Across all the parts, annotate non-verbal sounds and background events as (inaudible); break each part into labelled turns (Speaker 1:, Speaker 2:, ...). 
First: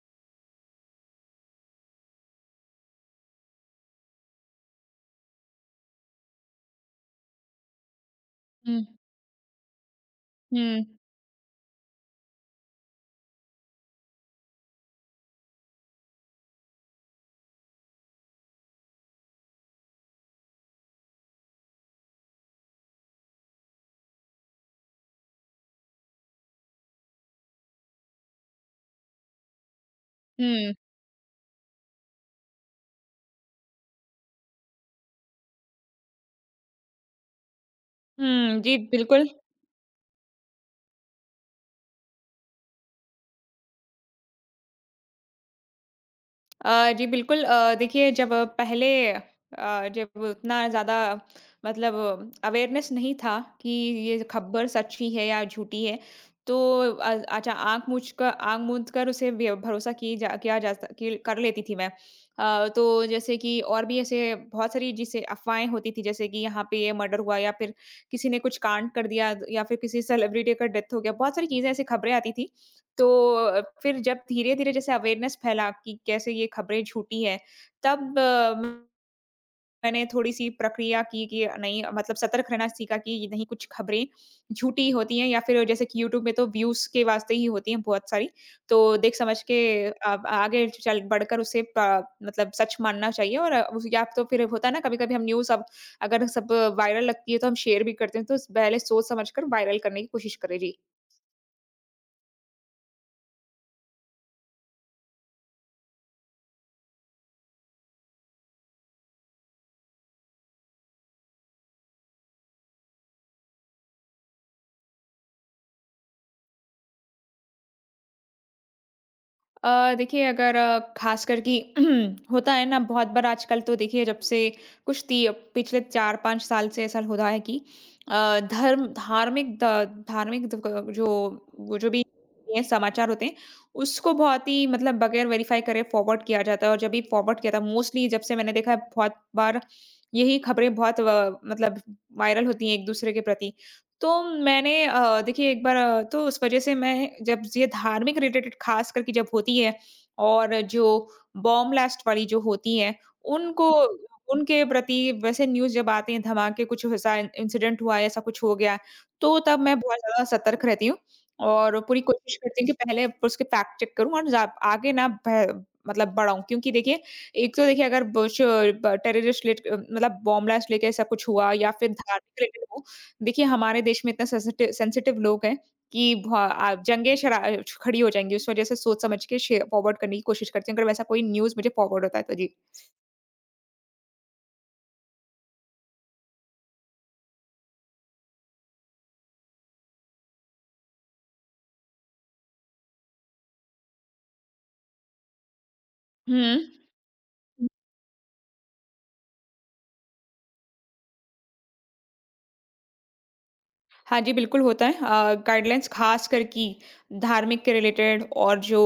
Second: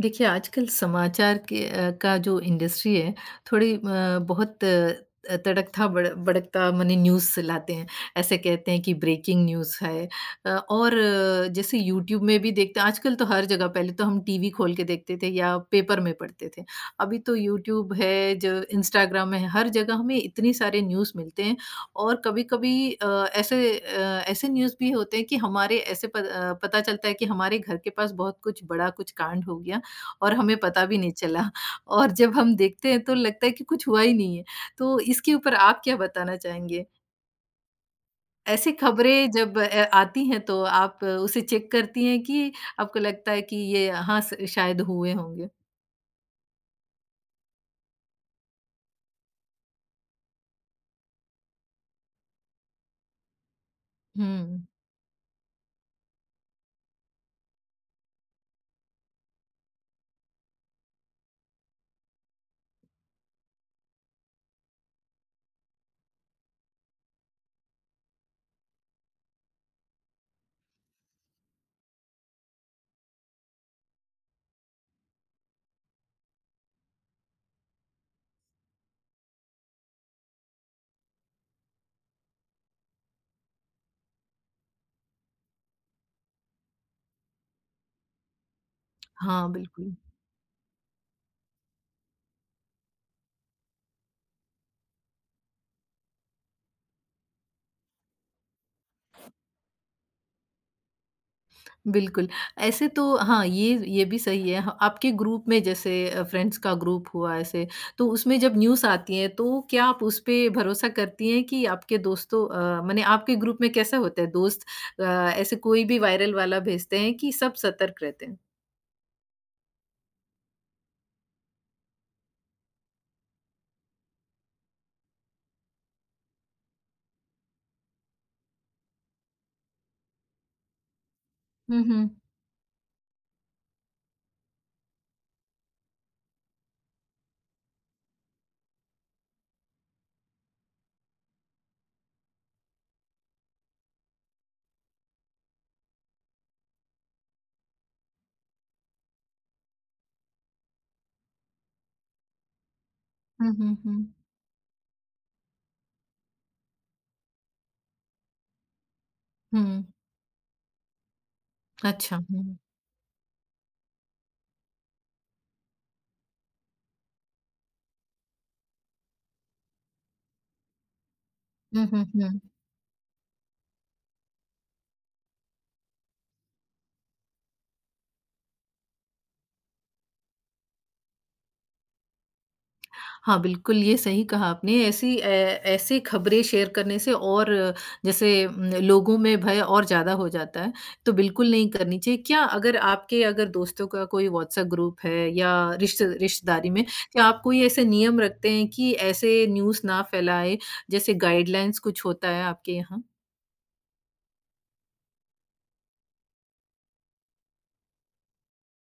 Speaker 1: देखिए, आजकल समाचार का जो इंडस्ट्री है, थोड़ी बहुत तड़कता बड़ भड़कता मने न्यूज़ से लाते हैं। ऐसे कहते हैं
Speaker 2: हुँ,
Speaker 1: कि ब्रेकिंग न्यूज़ है
Speaker 2: हुँ,
Speaker 1: और जैसे यूट्यूब में भी देखते हैं आजकल तो हर जगह पहले तो हम टीवी खोल के देखते थे या पेपर में पढ़ते थे। अभी तो यूट्यूब है, जो इंस्टाग्राम है, हर जगह हमें इतने सारे न्यूज़ मिलते हैं और कभी-कभी ऐसे ऐसे न्यूज़ भी होते हैं कि हमारे ऐसे पता चलता है कि हमारे घर के पास बहुत कुछ बड़ा कुछ कांड हो गया और हमें
Speaker 2: हुँ,
Speaker 1: पता भी नहीं चला और जब हम देखते हैं तो लगता है कि कुछ हुआ ही नहीं है। तो इसके ऊपर आप क्या बताना चाहेंगे?
Speaker 2: हुँ,
Speaker 1: ऐसी
Speaker 2: जी, बिल्कुल।
Speaker 1: खबरें जब आती हैं तो आप उसे चेक करती हैं कि आपको लगता है कि ये हाँ, स शायद हुए होंगे?
Speaker 2: जी, बिल्कुल देखिए जब पहले जब उतना ज़्यादा मतलब अवेयरनेस नहीं था कि ये
Speaker 1: हुँ।
Speaker 2: खबर सच्ची है या झूठी है, तो अ, अच्छा आँख मूछ क आँख मूंद कर उसे व्य भरोसा की जा किया जा स कि कर लेती थी मैं। तो जैसे कि और भी ऐसे बहुत सारी जैसे अफ़वाहें होती थी जैसे कि यहाँ पे ये मर्डर हुआ या फिर किसी ने कुछ कांड कर दिया या फिर किसी सेलिब्रिटी का डेथ हो गया, बहुत सारी चीज़ें ऐसी खबरें आती थी। तो फिर जब धीरे-धीरे जैसे अवेयरनेस फैला कि कैसे ये खबरें झूठी है, तब मैंने थोड़ी-सी प्रक्रिया की कि नहीं मतलब सतर्क रहना सीखा कि ये नहीं कुछ खबरें झूठी होती हैं या फिर जैसे कि यूट्यूब में तो व्यूज़ के वास्ते ही होती हैं बहुत सारी, तो देख समझ
Speaker 1: हाँ,
Speaker 2: के
Speaker 1: बिल्कुल।
Speaker 2: अब आगे चल बढ़कर उसे प मतलब सच मानना चाहिए और उस या तो फिर होता है ना कभी-कभी हम न्यूज़ अब अगर सब वायरल लगती है तो हम शेयर भी करते हैं, तो पहले सोच समझ कर वायरल करने की कोशिश करें। जी।
Speaker 1: बिल्कुल, ऐसे तो हाँ, ये भी सही है। ह आपके ग्रुप में जैसे फ्रेंड्स का ग्रुप हुआ ऐसे, तो उसमें जब न्यूज़ आती है, तो क्या आप उस पे भरोसा करती हैं कि आपके दोस्तों माने आपके ग्रुप में कैसा होता है दोस्त अ, ऐसे कोई भी वायरल वाला भेजते हैं कि सब सतर्क रहते हैं?
Speaker 2: देखिए अगर ख़ासकर कि (clears throat) होता है ना बहुत बार आजकल तो देखिए जब से कुछ ती पिछले 4-5 साल से ऐसा हो रहा है कि धर्म धार्मिक द क जो वो
Speaker 1: हुँ,
Speaker 2: जो भी
Speaker 1: हुँ।
Speaker 2: ये समाचार होते हैं, उसको बहुत ही मतलब बगैर वेरीफ़ाई करे फ़ॉरवर्ड किया जाता है और जब भी फ़ॉरवर्ड किया था मोस्टली जब से मैंने देखा है बहुत बार यही ख़बरें बहुत व मतलब वायरल होती हैं एक-दूसरे के प्रति। तो मैंने देखिए एक बार तो उस वज़ह से मैं जब ये धार्मिक रिलेटेड ख़ास करके जब होती है और जो बॉम्ब ब्लास्ट वाली जो होती है,
Speaker 1: हुँ,
Speaker 2: उनको
Speaker 1: हुँ, हुँ।
Speaker 2: उनके प्रति वैसे न्यूज़ जब आती है धमाके कुछ ऐसा इंसिडेंट हुआ है, ऐसा कुछ हो गया, है, तो तब मैं
Speaker 1: हुँ।
Speaker 2: बहुत ज़्यादा सतर्क रहती हूँ और पूरी
Speaker 1: अच्छा,
Speaker 2: कोशिश
Speaker 1: हुँ।
Speaker 2: करती हूँ कि पहले उसके फैक्ट चेक करूँ और जा आगे ना भ मतलब बढ़ाऊँ क्योंकि देखिए, एक तो देखिए अगर बुश ब टेररिस्ट रिलेट मतलब बॉम्ब ब्लास्ट लेके ऐसा कुछ हुआ या
Speaker 1: हुँ,
Speaker 2: फिर
Speaker 1: हुँ,
Speaker 2: धार्मिक
Speaker 1: हुँ।
Speaker 2: रिलेटेड हो देखिए, हमारे देश में इतने सेंसिटिव सेंसिटिव लोग हैं कि भा आ खड़ी हो जाएँगी, इस वजह से सोच समझ के शे फॉरवर्ड करने की कोशिश करती हूँ, अगर वैसा कोई न्यूज़ मुझे फॉरवर्ड होता है तो। जी।
Speaker 1: हाँ, बिल्कुल, ये सही कहा आपने। ऐसी ए ऐसे खबरें शेयर करने से और जैसे लोगों में भय और ज़्यादा हो जाता है, तो बिल्कुल नहीं करनी चाहिए। क्या अगर आपके अगर दोस्तों का कोई व्हाट्सएप ग्रुप है या
Speaker 2: हुँ।
Speaker 1: रिश्तेदारी में, क्या आप कोई ऐसे नियम रखते हैं कि ऐसे न्यूज़ ना फैलाएँ? जैसे गाइडलाइन्स कुछ होता है आपके यहाँ?
Speaker 2: हाँ जी, बिल्कुल होता है। गाइडलाइंस ख़ासकर कि धार्मिक के रिलेटेड और जो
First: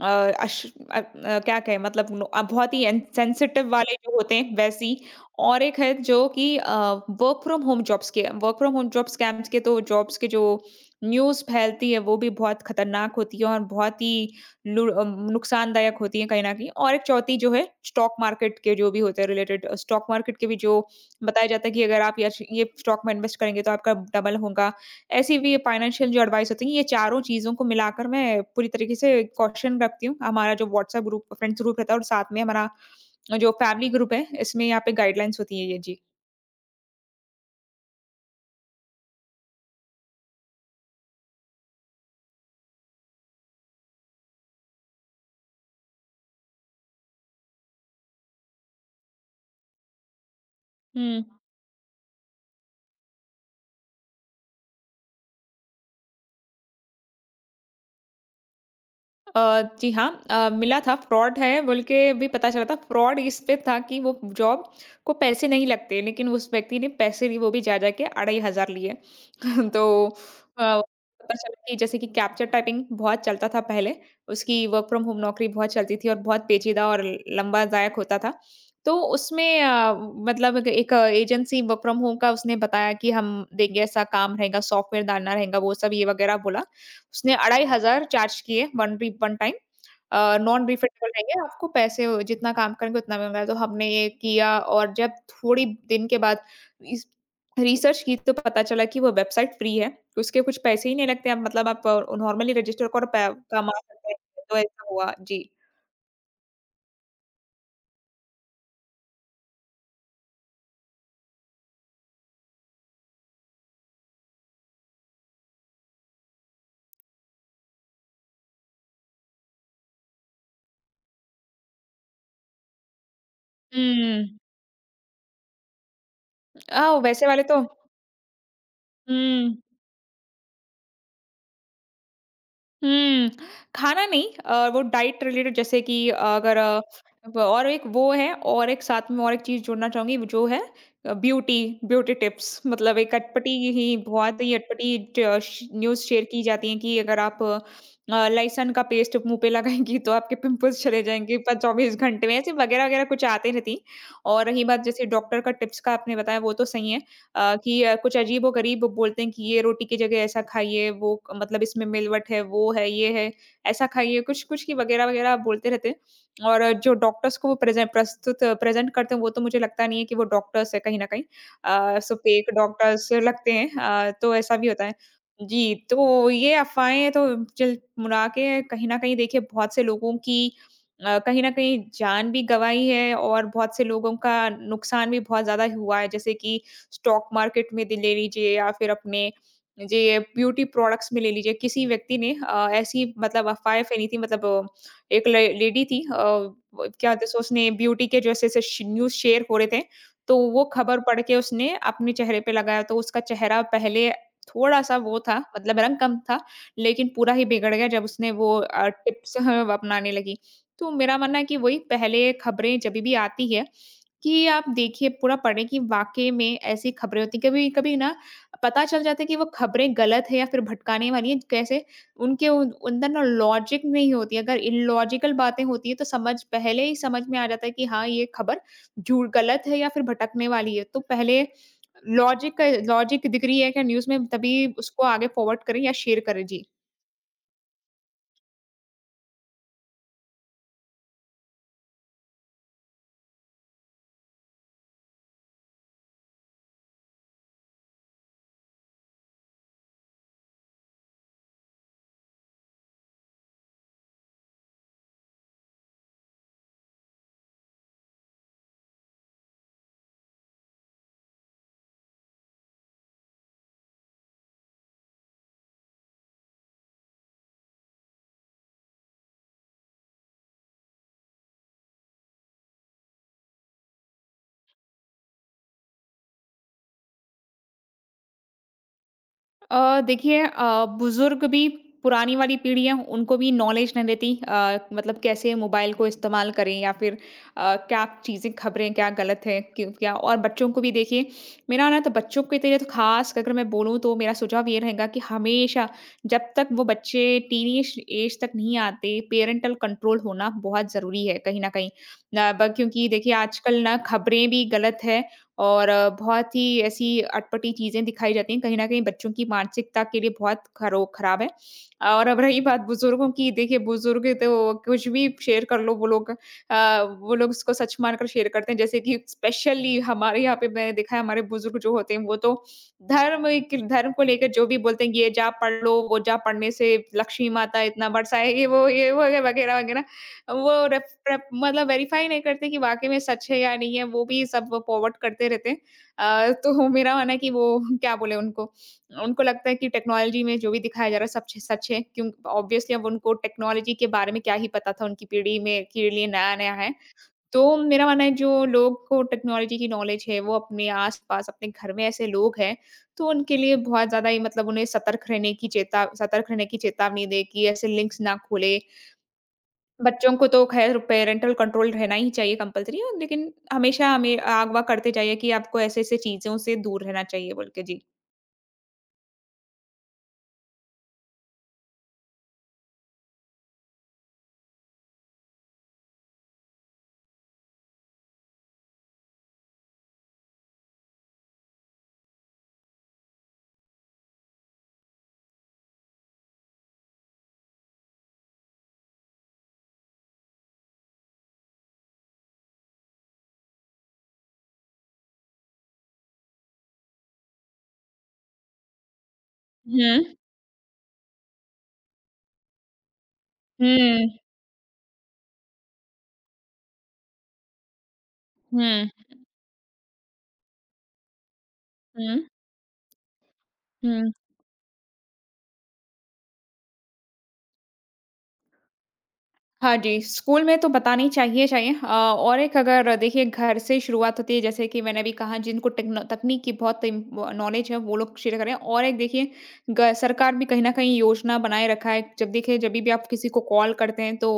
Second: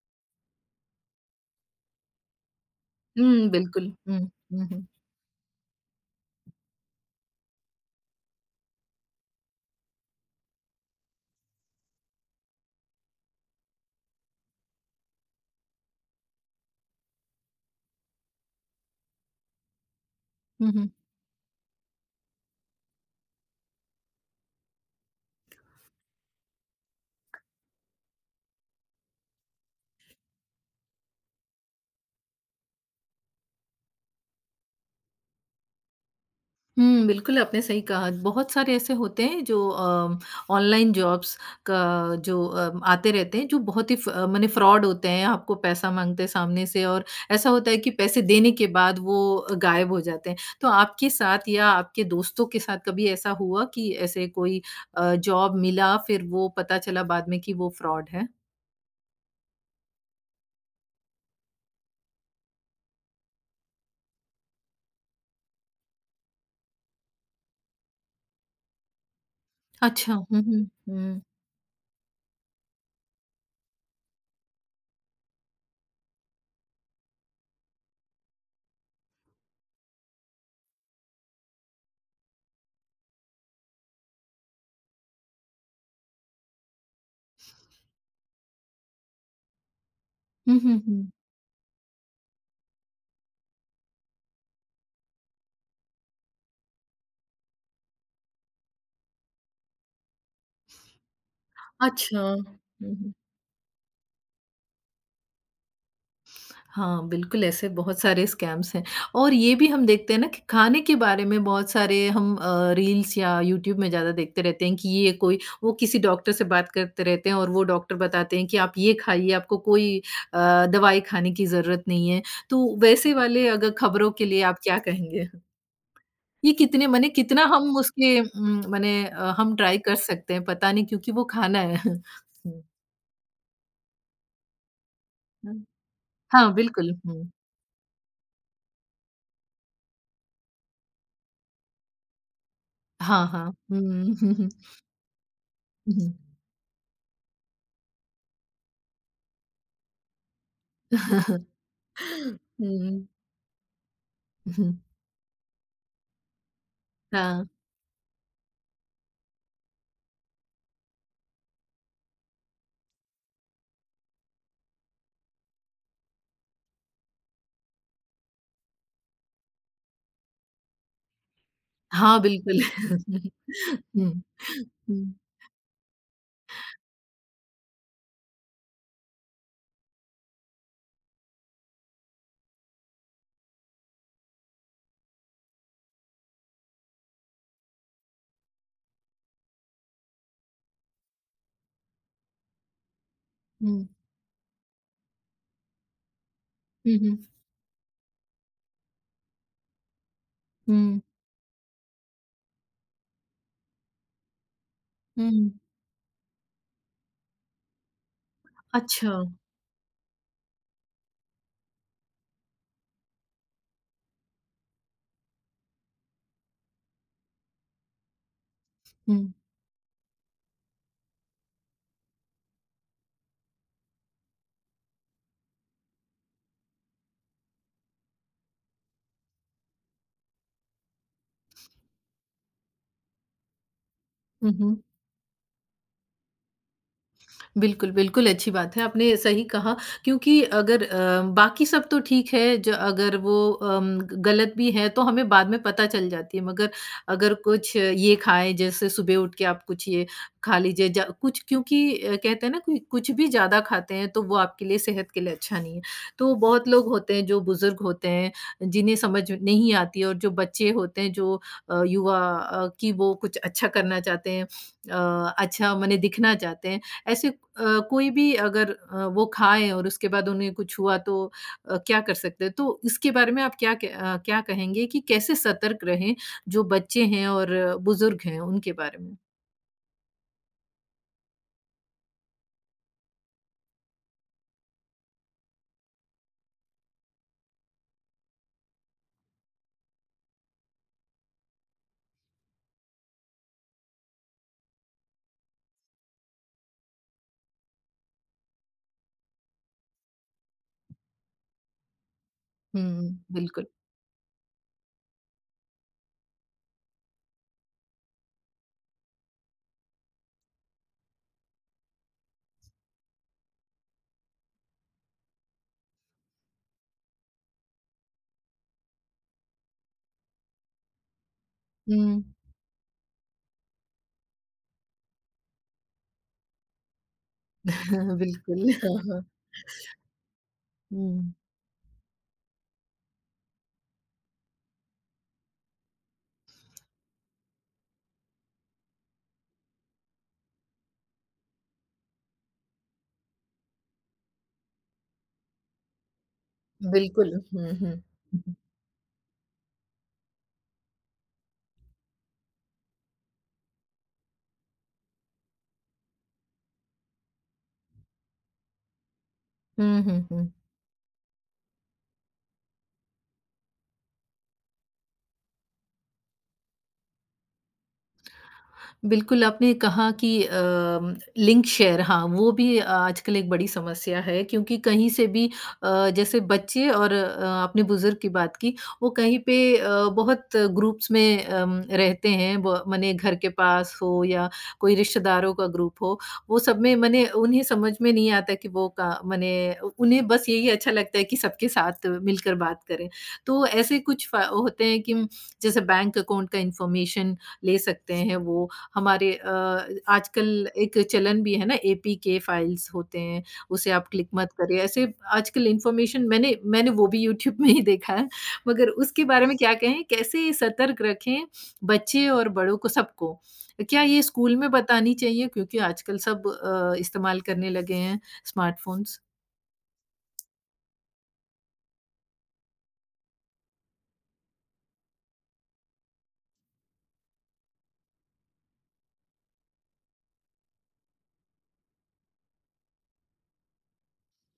Speaker 2: अ, अश क्या कहें मतलब बहुत ही
Speaker 1: हुँ,
Speaker 2: इनसेंसिटिव
Speaker 1: बिल्कुल।
Speaker 2: वाले जो
Speaker 1: हुँ,
Speaker 2: होते हैं
Speaker 1: हुँ, हुँ।
Speaker 2: वैसी और एक है जो कि work from home job scams के तो जॉब्स के जो न्यूज़ फैलती है वो भी बहुत ख़तरनाक होती है और बहुत ही नुकसानदायक होती है कहीं न कहीं और एक चौथी जो है स्टॉक मार्केट के जो भी होते हैं रिलेटेड स्टॉक मार्केट के भी
Speaker 1: हुँ,
Speaker 2: जो
Speaker 1: हुँ।
Speaker 2: बताया जाता है कि अगर आप यश ये स्टॉक में इन्वेस्ट करेंगे तो आपका डबल होगा। ऐसी भी फाइनेंशियल जो एडवाइस होती है, ये चारों चीज़ों को मिलाकर मैं पूरी तरीके से कॉशन रखती हूँ। हमारा जो व्हाट्सएप ग्रुप फ्रेंड्स ग्रुप रहता है और साथ में हमारा जो फैमिली ग्रुप है, इसमें यहाँ पे गाइडलाइंस होती है ये। जी।
Speaker 1: हुँ, बिल्कुल आपने सही कहा। बहुत सारे ऐसे होते हैं जो ऑनलाइन जॉब्स का जो आते रहते हैं जो बहुत ही फ मने फ्रॉड होते हैं, आपको पैसा माँगते हैं सामने से और ऐसा होता है कि पैसे देने के बाद वो गायब हो जाते हैं। तो आपके
Speaker 2: हुँ।
Speaker 1: साथ या आपके दोस्तों के साथ कभी ऐसा हुआ कि ऐसे कोई जॉब मिला फिर वो पता चला बाद में कि वो फ्रॉड है?
Speaker 2: अ, जी हाँ, मिला था फ्रॉड है बोल के भी पता चला था। फ्रॉड इस पे था कि वो जॉब को पैसे नहीं लगते, लेकिन उस व्यक्ति ने पैसे लिए वो भी जा-जा के 2500 लिए। (laughs) तो
Speaker 1: अच्छा। हुँ, हुँ।
Speaker 2: अ,
Speaker 1: हुँ।
Speaker 2: पता चला कि जैसे कि कैप्चर टाइपिंग बहुत चलता था पहले, उसकी वर्क फ्रॉम होम नौकरी बहुत चलती थी और बहुत पेचीदा और लंबा जायक होता था। तो उसमें मतलब एक एक अ, एजेंसी वर्क फ्रॉम होम का उसने बताया कि हम देंगे ऐसा काम रहेगा, सॉफ्टवेयर डालना रहेगा, वो सब ये वगैरह बोला। उसने 2500 चार्ज किए वन टाइम।
Speaker 1: हुँ,
Speaker 2: नॉन
Speaker 1: हुँ,
Speaker 2: रिफंडेबल
Speaker 1: हुँ।
Speaker 2: रहेंगे, आपको पैसे जितना काम करेंगे उतना मिल रहा है। तो हमने ये किया और जब थोड़ी दिन के बाद इस रिसर्च की तो पता चला कि वो वेबसाइट फ्री है, उसके कुछ पैसे ही नहीं लगते अब मतलब आप
Speaker 1: अच्छा।
Speaker 2: नॉर्मली रजिस्टर
Speaker 1: हुँ,
Speaker 2: कर
Speaker 1: हुँ।
Speaker 2: पै कमा सकते हैं, तो ऐसा हुआ। जी।
Speaker 1: हाँ, बिल्कुल ऐसे बहुत सारे स्कैम्स हैं और ये भी हम देखते हैं ना कि खाने के बारे में बहुत सारे हम रील्स या यूट्यूब में ज़्यादा देखते रहते हैं कि ये कोई वो किसी डॉक्टर से बात करते रहते हैं और वो डॉक्टर बताते हैं कि आप ये खाइए, आपको कोई दवाई खाने की ज़रूरत नहीं है। तो वैसे वाले अगर खबरों
Speaker 2: हुँ।
Speaker 1: के लिए आप क्या कहेंगे? ये कितने मने
Speaker 2: वैसे वाले
Speaker 1: कितना
Speaker 2: तो
Speaker 1: हम उसके मने हम
Speaker 2: हुँ।
Speaker 1: ट्राई कर सकते हैं, पता नहीं क्योंकि वो खाना है। (laughs) हुँ,
Speaker 2: हुँ, खाना नहीं वो डाइट रिलेटेड
Speaker 1: हुँ।
Speaker 2: जैसे कि
Speaker 1: हाँ,
Speaker 2: अगर
Speaker 1: बिल्कुल। हुँ।
Speaker 2: ब और एक वो है और एक साथ में और एक चीज़ जोड़ना चाहूँगी वो जो है ब्यूटी ब्यूटी टिप्स मतलब एक
Speaker 1: हाँ, हाँ।
Speaker 2: अटपटी ही
Speaker 1: हुँ, हुँ,
Speaker 2: बहुत
Speaker 1: हुँ,
Speaker 2: ही अटपटी ट श न्यूज़
Speaker 1: हुँ।
Speaker 2: शेयर की जाती है कि अगर आप लहसुन का पेस्ट मुँह पे लगाएँगी तो आपके पिंपल्स चले जाएँगे
Speaker 1: (laughs)
Speaker 2: प 24 घंटे में, ऐसे वगैरह-वगैरह
Speaker 1: हुँ,
Speaker 2: कुछ आते रहती हैं। और रही
Speaker 1: हुँ।
Speaker 2: बात जैसे डॉक्टर का टिप्स का आपने बताया वो तो सही है।
Speaker 1: हाँ,
Speaker 2: कि कुछ अजीबो-गरीब बोलते हैं कि ये रोटी की जगह ऐसा खाइए, वो क मतलब इसमें मिलवट है, वो है, ये है, ऐसा खाइए, कुछ-कुछ की वगैरह-वगैरह बोलते रहते हैं। और जो डॉक्टर्स को वो प्रेज़ेंट करते हैं, वो तो मुझे लगता नहीं है कि वो डॉक्टर्स है कहीं न कहीं। सब
Speaker 1: हाँ,
Speaker 2: फेक डॉक्टर्स
Speaker 1: बिल्कुल।
Speaker 2: लगते हैं
Speaker 1: हुँ,
Speaker 2: तो ऐसा भी होता है।
Speaker 1: हुँ,
Speaker 2: जी, तो ये अफ़वाहें तो चल मुड़ा के कहीं न कहीं देखिए बहुत से लोगों की कहीं न कहीं जान भी गँवाई है और बहुत से लोगों का नुकसान भी बहुत ज़्यादा हुआ है। जैसे कि स्टॉक मार्केट में दे ले लीजिए या फिर अपने जी ये ब्यूटी प्रोडक्ट्स में ले लीजिए किसी व्यक्ति ने ऐसी मतलब अफवाहें
Speaker 1: हुँ,
Speaker 2: फैली थी मतलब एक लेडी थी वो
Speaker 1: हुँ,
Speaker 2: क्या
Speaker 1: हुँ,
Speaker 2: होता है सो उसने ब्यूटी के जैसे ऐसे न्यूज शेयर हो रहे थे तो वो खबर
Speaker 1: हुँ,
Speaker 2: पढ़ के उसने अपने चेहरे पे लगाया तो उसका चेहरा पहले थोड़ा सा वो
Speaker 1: हुँ।
Speaker 2: था मतलब रंग कम था लेकिन पूरा ही बिगड़ गया जब उसने वो
Speaker 1: अच्छा।
Speaker 2: टिप्स (laughs) अपनाने लगी तो मेरा मानना है कि वही पहले खबरें जब भी आती है कि आप देखिए पूरा पढ़ें कि वाक़ई में ऐसी खबरें होती हैं। कभी-कभी ना पता चल जाता है
Speaker 1: हुँ,
Speaker 2: कि वो खबरें गलत है या फिर भटकाने वाली हैं। कैसे? उनके उन अंदर ना लॉजिक नहीं होती है। अगर इलॉजिकल बातें होती हैं तो समझ पहले ही समझ में आ जाता है कि हाँ, ये खबर झूठ गलत है या फिर भटकने वाली है। तो पहले लॉजिक लॉजिक दिख रही है क्या न्यूज़ में
Speaker 1: हुँ,
Speaker 2: तभी
Speaker 1: हुँ।
Speaker 2: उसको आगे फॉरवर्ड करें या शेयर करें। जी।
Speaker 1: बिल्कुल, बिल्कुल अच्छी बात है, आपने सही कहा क्योंकि अगर बाकी सब तो ठीक है ज अगर वो गलत भी है तो हमें बाद में पता चल जाती है मगर अगर कुछ ये खाएँ जैसे सुबह उठ के आप कुछ ये खा लीजिए ज कुछ क्योंकि कहते हैं ना कि कुछ भी ज़्यादा खाते हैं तो वो आपके लिए सेहत के लिए अच्छा नहीं है। तो बहुत लोग होते हैं जो बुज़ुर्ग होते हैं, जिन्हें समझ नहीं आती है और जो बच्चे होते हैं जो युवा कि वो कुछ अच्छा करना चाहते हैं अच्छा माने दिखना चाहते हैं ऐसे कोई भी अगर वो खाएँ और उसके बाद उन्हें कुछ हुआ तो क्या कर सकते हैं? तो इसके बारे में आप क्या कहेंगे कि कैसे सतर्क रहें जो बच्चे हैं और बुज़ुर्ग हैं उनके बारे में?
Speaker 2: देखिए बुज़ुर्ग भी पुरानी वाली पीढ़ी है, उनको भी नॉलेज नहीं रहती मतलब कैसे मोबाइल को इस्तेमाल करें या फिर क्या चीज़ें खबरें क्या गलत है, क्यों क्या और बच्चों को भी देखिए मेरा ना तो बच्चों के लिए तो ख़ास अगर मैं बोलूँ तो मेरा सुझाव ये रहेगा कि हमेशा जब तक वो बच्चे टीनेज एज तक नहीं आते, पेरेंटल कंट्रोल होना बहुत ज़रूरी है कहीं न कहीं। ना ब क्योंकि
Speaker 1: हुँ।
Speaker 2: देखिए
Speaker 1: बिल्कुल।
Speaker 2: आजकल ना खबरें भी गलत है और बहुत ही ऐसी अटपटी चीज़ें दिखाई जाती हैं, कहीं न कहीं बच्चों की मानसिकता के लिए बहुत खरो खराब है। और अब रही बात बुज़ुर्गों की, देखिए बुज़ुर्ग तो कुछ भी शेयर कर लो वो लोग उसको सच मानकर शेयर करते हैं। जैसे कि स्पेशली हमारे यहाँ पे मैंने देखा है हमारे बुज़ुर्ग जो होते हैं
Speaker 1: हुँ।
Speaker 2: वो तो धर्म को लेकर जो भी बोलते हैं, ये जा पढ़ लो, वो जा पढ़ने से लक्ष्मी माता इतना
Speaker 1: (laughs)
Speaker 2: बरसाएगी,
Speaker 1: बिल्कुल।
Speaker 2: वो
Speaker 1: हाँ,
Speaker 2: ये वो
Speaker 1: हाँ।
Speaker 2: वगैरह-वगैरह वो रेफ
Speaker 1: हुँ।
Speaker 2: रेफ मतलब वेरीफाई नहीं करते कि वाक़ई में सच है या नहीं है, वो भी सब फॉरवर्ड करते रहते हैं। तो (laughs) मेरा मानना है कि वो (laughs) क्या बोले उनको, उनको लगता है कि टेक्नोलॉजी में जो भी दिखाया जा रहा है सब छ सच है, क्यों ऑब्वियसली अब उनको टेक्नोलॉजी के बारे में क्या ही पता था उनकी पीढ़ी में के लिए नया-नया है।
Speaker 1: बिल्कुल। हुँ,
Speaker 2: तो
Speaker 1: हुँ। हुँ,
Speaker 2: मेरा मानना है
Speaker 1: हुँ।
Speaker 2: जो लोग को टेक्नोलॉजी की नॉलेज है, वो अपने आस-पास अपने घर में ऐसे लोग हैं, तो उनके लिए बहुत ज़्यादा ही मतलब उन्हें सतर्क रहने की चेतावनी दें कि ऐसे लिंक्स ना खोलें
Speaker 1: हुँ, हुँ,
Speaker 2: बच्चों को
Speaker 1: हुँ।
Speaker 2: तो ख़ैर पैरेंटल कंट्रोल रहना ही चाहिए कंपल्सरी और लेकिन हमेशा हमें अगवा करते जाइए कि आपको ऐसे-ऐसे चीज़ों से दूर रहना चाहिए बोल के। जी।
Speaker 1: बिल्कुल, आपने कहा कि लिंक शेयर हाँ, वो भी आजकल एक बड़ी समस्या है क्योंकि कहीं से भी जैसे बच्चे और आपने बुज़ुर्ग की बात की, वो कहीं पे बहुत ग्रुप्स में रहते हैं ब मने घर के पास हो या कोई रिश्तेदारों का ग्रुप हो, वो सब में मने उन्हें समझ में नहीं आता कि वो का मने उ उन्हें बस यही अच्छा लगता है कि सबके साथ मिलकर बात करें। तो ऐसे कुछ फ़ा होते हैं कि जैसे बैंक अकाउंट का इन्फॉर्मेशन ले सकते हैं वो हमारे
Speaker 2: हुँ।
Speaker 1: आजकल एक चलन भी है ना एपीके फाइल्स होते हैं, उसे आप क्लिक
Speaker 2: हुँ।
Speaker 1: मत करिए। ऐसे आजकल इन्फॉर्मेशन मैंने मैंने वो भी यूट्यूब में ही देखा है, मगर
Speaker 2: हुँ।
Speaker 1: उसके बारे में क्या कहें, कैसे सतर्क रखें बच्चे
Speaker 2: हुँ।
Speaker 1: और बड़ों को सबको? क्या ये
Speaker 2: हुँ।
Speaker 1: स्कूल में बतानी चाहिए क्योंकि आजकल सब इस्तेमाल करने लगे हैं स्मार्टफ़ोन्स?
Speaker 2: हाँ जी, स्कूल में तो बतानी चाहिए चाहिए और एक अगर देखिए घर से शुरुआत होती है जैसे कि मैंने अभी कहा जिनको टेक्नो तकनीक की बहुत इम नॉलेज है वो लोग शेयर करें और एक देखिए ग सरकार भी कहीं न कहीं योजना बनाए रखा है। जब देखिए जभी भी आप किसी को कॉल करते हैं तो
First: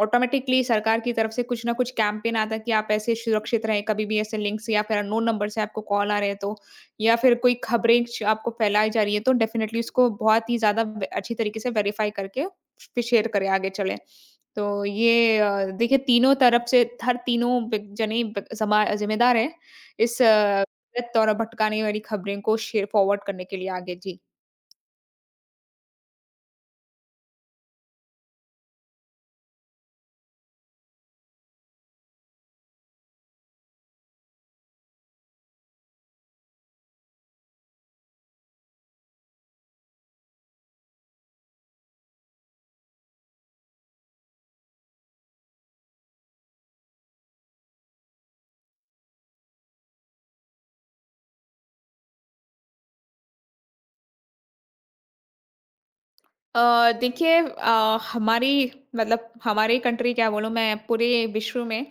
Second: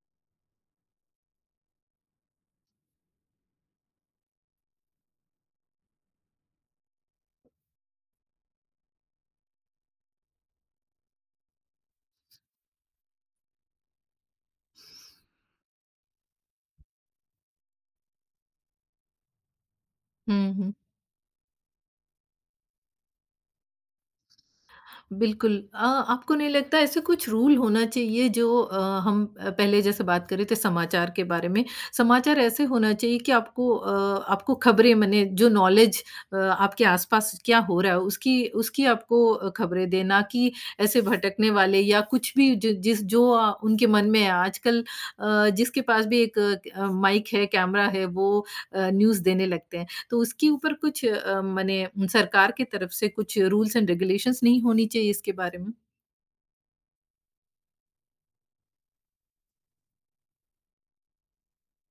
Speaker 2: ऑटोमेटिकली सरकार की तरफ से कुछ ना कुछ कैंपेन आता है कि आप ऐसे सुरक्षित रहें, कभी भी ऐसे लिंक से या फिर अननोन नंबर से आपको कॉल आ रहे हैं तो या फिर कोई खबरें च आपको फैलाई जा रही है तो डेफ़िनेटली उसको बहुत ही ज़्यादा ब अच्छी तरीके से वेरीफ़ाई करके फिर शेयर करें आगे चले। तो ये देखिए तीनों तरफ से हर तीनों बे जने ब समा जिम्मेदार हैं इस
Speaker 1: हुँ, हुँ।
Speaker 2: गलत और भटकाने वाली खबरें को शेयर फॉरवर्ड करने के लिए आगे। जी।
Speaker 1: बिल्कुल। आपको नहीं लगता ऐसे कुछ रूल होना चाहिए जो हम पहले जैसे बात कर रहे थे समाचार के बारे में, समाचार ऐसे होना चाहिए कि आपको खबरें मने जो नॉलेज आपके आस-पास क्या हो रहा है उसकी उसकी आपको खबरें दें, ना कि ऐसे भटकने वाले या कुछ भी ज जिस जो अ, उनके मन में है। आजकल जिसके पास भी एक माइक है, कैमरा है, वो न्यूज़ देने लगते हैं। तो उसके ऊपर कुछ माने सरकार की तरफ से कुछ रूल्स एंड रेगुलेशंस नहीं होनी चाहिए इसके बारे में?
Speaker 2: देखिए हमारी मतलब हमारी कंट्री क्या बोलूँ मैं पूरे विश्व में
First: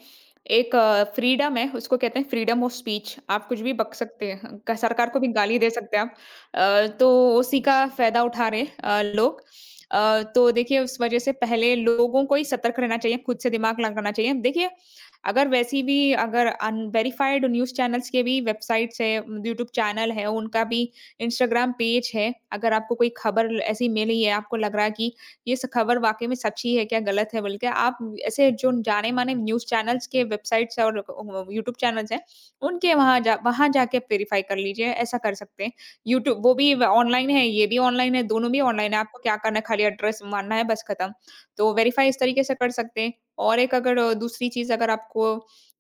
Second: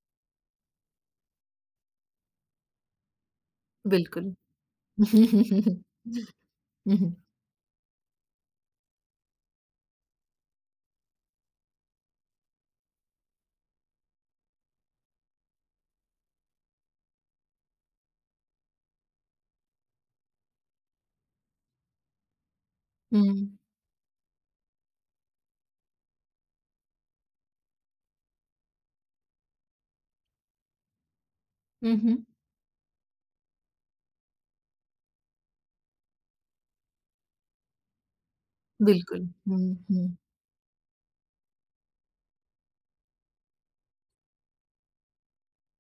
Speaker 2: एक फ्रीडम है उसको कहते हैं फ्रीडम ऑफ स्पीच आप कुछ भी बक सकते
Speaker 1: बिल्कुल।
Speaker 2: हैं सरकार को भी गाली दे
Speaker 1: (laughs)
Speaker 2: सकते हैं आप
Speaker 1: हुँ, हुँ,
Speaker 2: तो
Speaker 1: हुँ,
Speaker 2: उसी का फायदा उठा रहे लोग तो देखिए उस वजह से पहले लोगों को ही सतर्क रहना चाहिए खुद से दिमाग लगाना चाहिए देखिए अगर वैसी भी अगर अनवेरिफाइड न्यूज़ चैनल्स के भी वेबसाइट्स है यूट्यूब चैनल है उनका भी इंस्टाग्राम पेज है, अगर आपको कोई
Speaker 1: हुँ,
Speaker 2: खबर
Speaker 1: हुँ,
Speaker 2: ल ऐसी मिली है, आपको लग रहा है कि ये स खबर वाक़ई में सच्ची है क्या, गलत है बोल के, आप ऐसे जो जाने-माने न्यूज़ चैनल्स के वेबसाइट्स और यूट्यूब
Speaker 1: हुँ,
Speaker 2: चैनल्स
Speaker 1: हुँ,
Speaker 2: हैं, उनके वहाँ जाके वेरीफ़ाई कर लीजिए, ऐसा कर सकते हैं। यूट्यूब वो भी व ऑनलाइन है, ये भी ऑनलाइन है, दोनों भी
Speaker 1: (laughs)
Speaker 2: ऑनलाइन है, आपको
Speaker 1: बिल्कुल।
Speaker 2: क्या करना
Speaker 1: हुँ,
Speaker 2: है, खाली
Speaker 1: हुँ,
Speaker 2: एड्रेस मानना है, बस खत्म। तो वेरीफ़ाई इस तरीके से कर सकते हैं और एक अगर दूसरी चीज़ अगर आपको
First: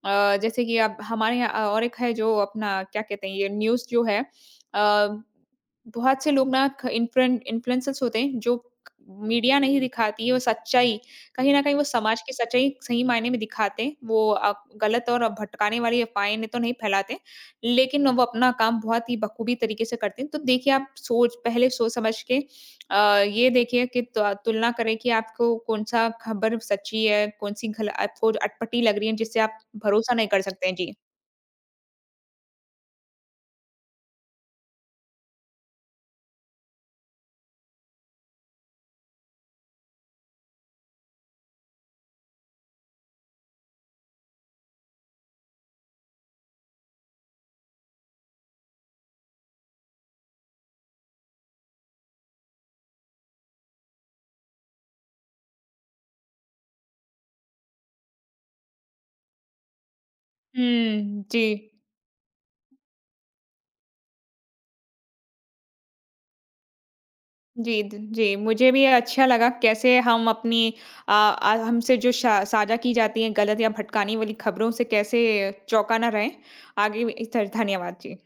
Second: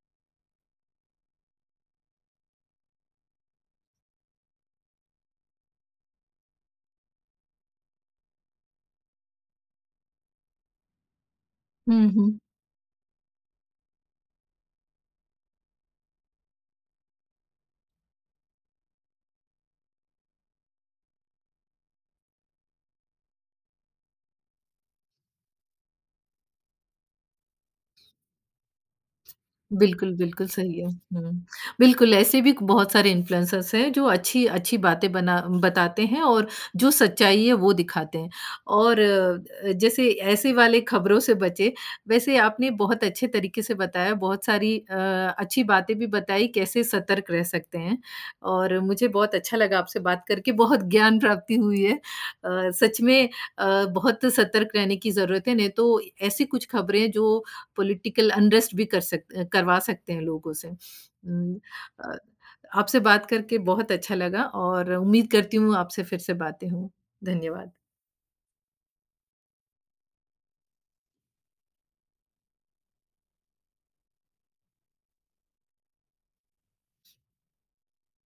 Speaker 2: जैसे कि अब हमारे यहाँ और एक है जो अपना क्या कहते हैं, ये न्यूज़ जो है अ, बहुत से लोग ना ख इन्फ्लुएन इन्फ्लुएंसर्स होते हैं जो मीडिया नहीं दिखाती है वो सच्चाई कहीं न कहीं वो
Speaker 1: हुँ,
Speaker 2: समाज की
Speaker 1: हुँ।
Speaker 2: सच्चाई सही मायने में दिखाते हैं। वो गलत और भटकाने वाली अफ़वाहें तो नहीं फैलाते, लेकिन वो अपना काम बहुत ही बखूबी तरीके से करते हैं। तो देखिए आप सोच समझ के ये देखिए कि त तुलना करें कि आपको कौन-सा खबर सच्ची है, कौन-सी घल आपको अटपटी लग रही है जिससे आप भरोसा
Speaker 1: बिल्कुल,
Speaker 2: नहीं कर
Speaker 1: बिल्कुल
Speaker 2: सकते हैं।
Speaker 1: सही है।
Speaker 2: जी।
Speaker 1: हुँ। बिल्कुल, ऐसे भी बहुत सारे इन्फ्लुएंसर्स हैं जो अच्छी अच्छी बातें बना बताते हैं और जो सच्चाई है वो दिखाते हैं। और जैसे ऐसे वाले खबरों से बचें, वैसे आपने बहुत अच्छे तरीके से बताया, बहुत सारी अच्छी बातें भी बताई कैसे सतर्क रह सकते हैं। और मुझे बहुत अच्छा लगा आपसे बात करके, बहुत ज्ञान प्राप्ति हुई है। सच में बहुत सतर्क रहने की ज़रूरत है, नहीं तो ऐसी कुछ खबरें जो पॉलिटिकल अनरेस्ट भी कर सक करवा सकते हैं लोगों से।
Speaker 2: हुँ, जी।
Speaker 1: अ, आपसे बात करके बहुत अच्छा लगा और उम्मीद करती हूँ आपसे फिर से बातें हों।
Speaker 2: जी,
Speaker 1: धन्यवाद।
Speaker 2: द जी, मुझे भी अच्छा लगा कैसे हम अपनी हमसे जो शा साझा की जाती है गलत या भटकाने वाली खबरों से कैसे चौंका ना रहें। आगे भी इस तर धन्यवाद। जी।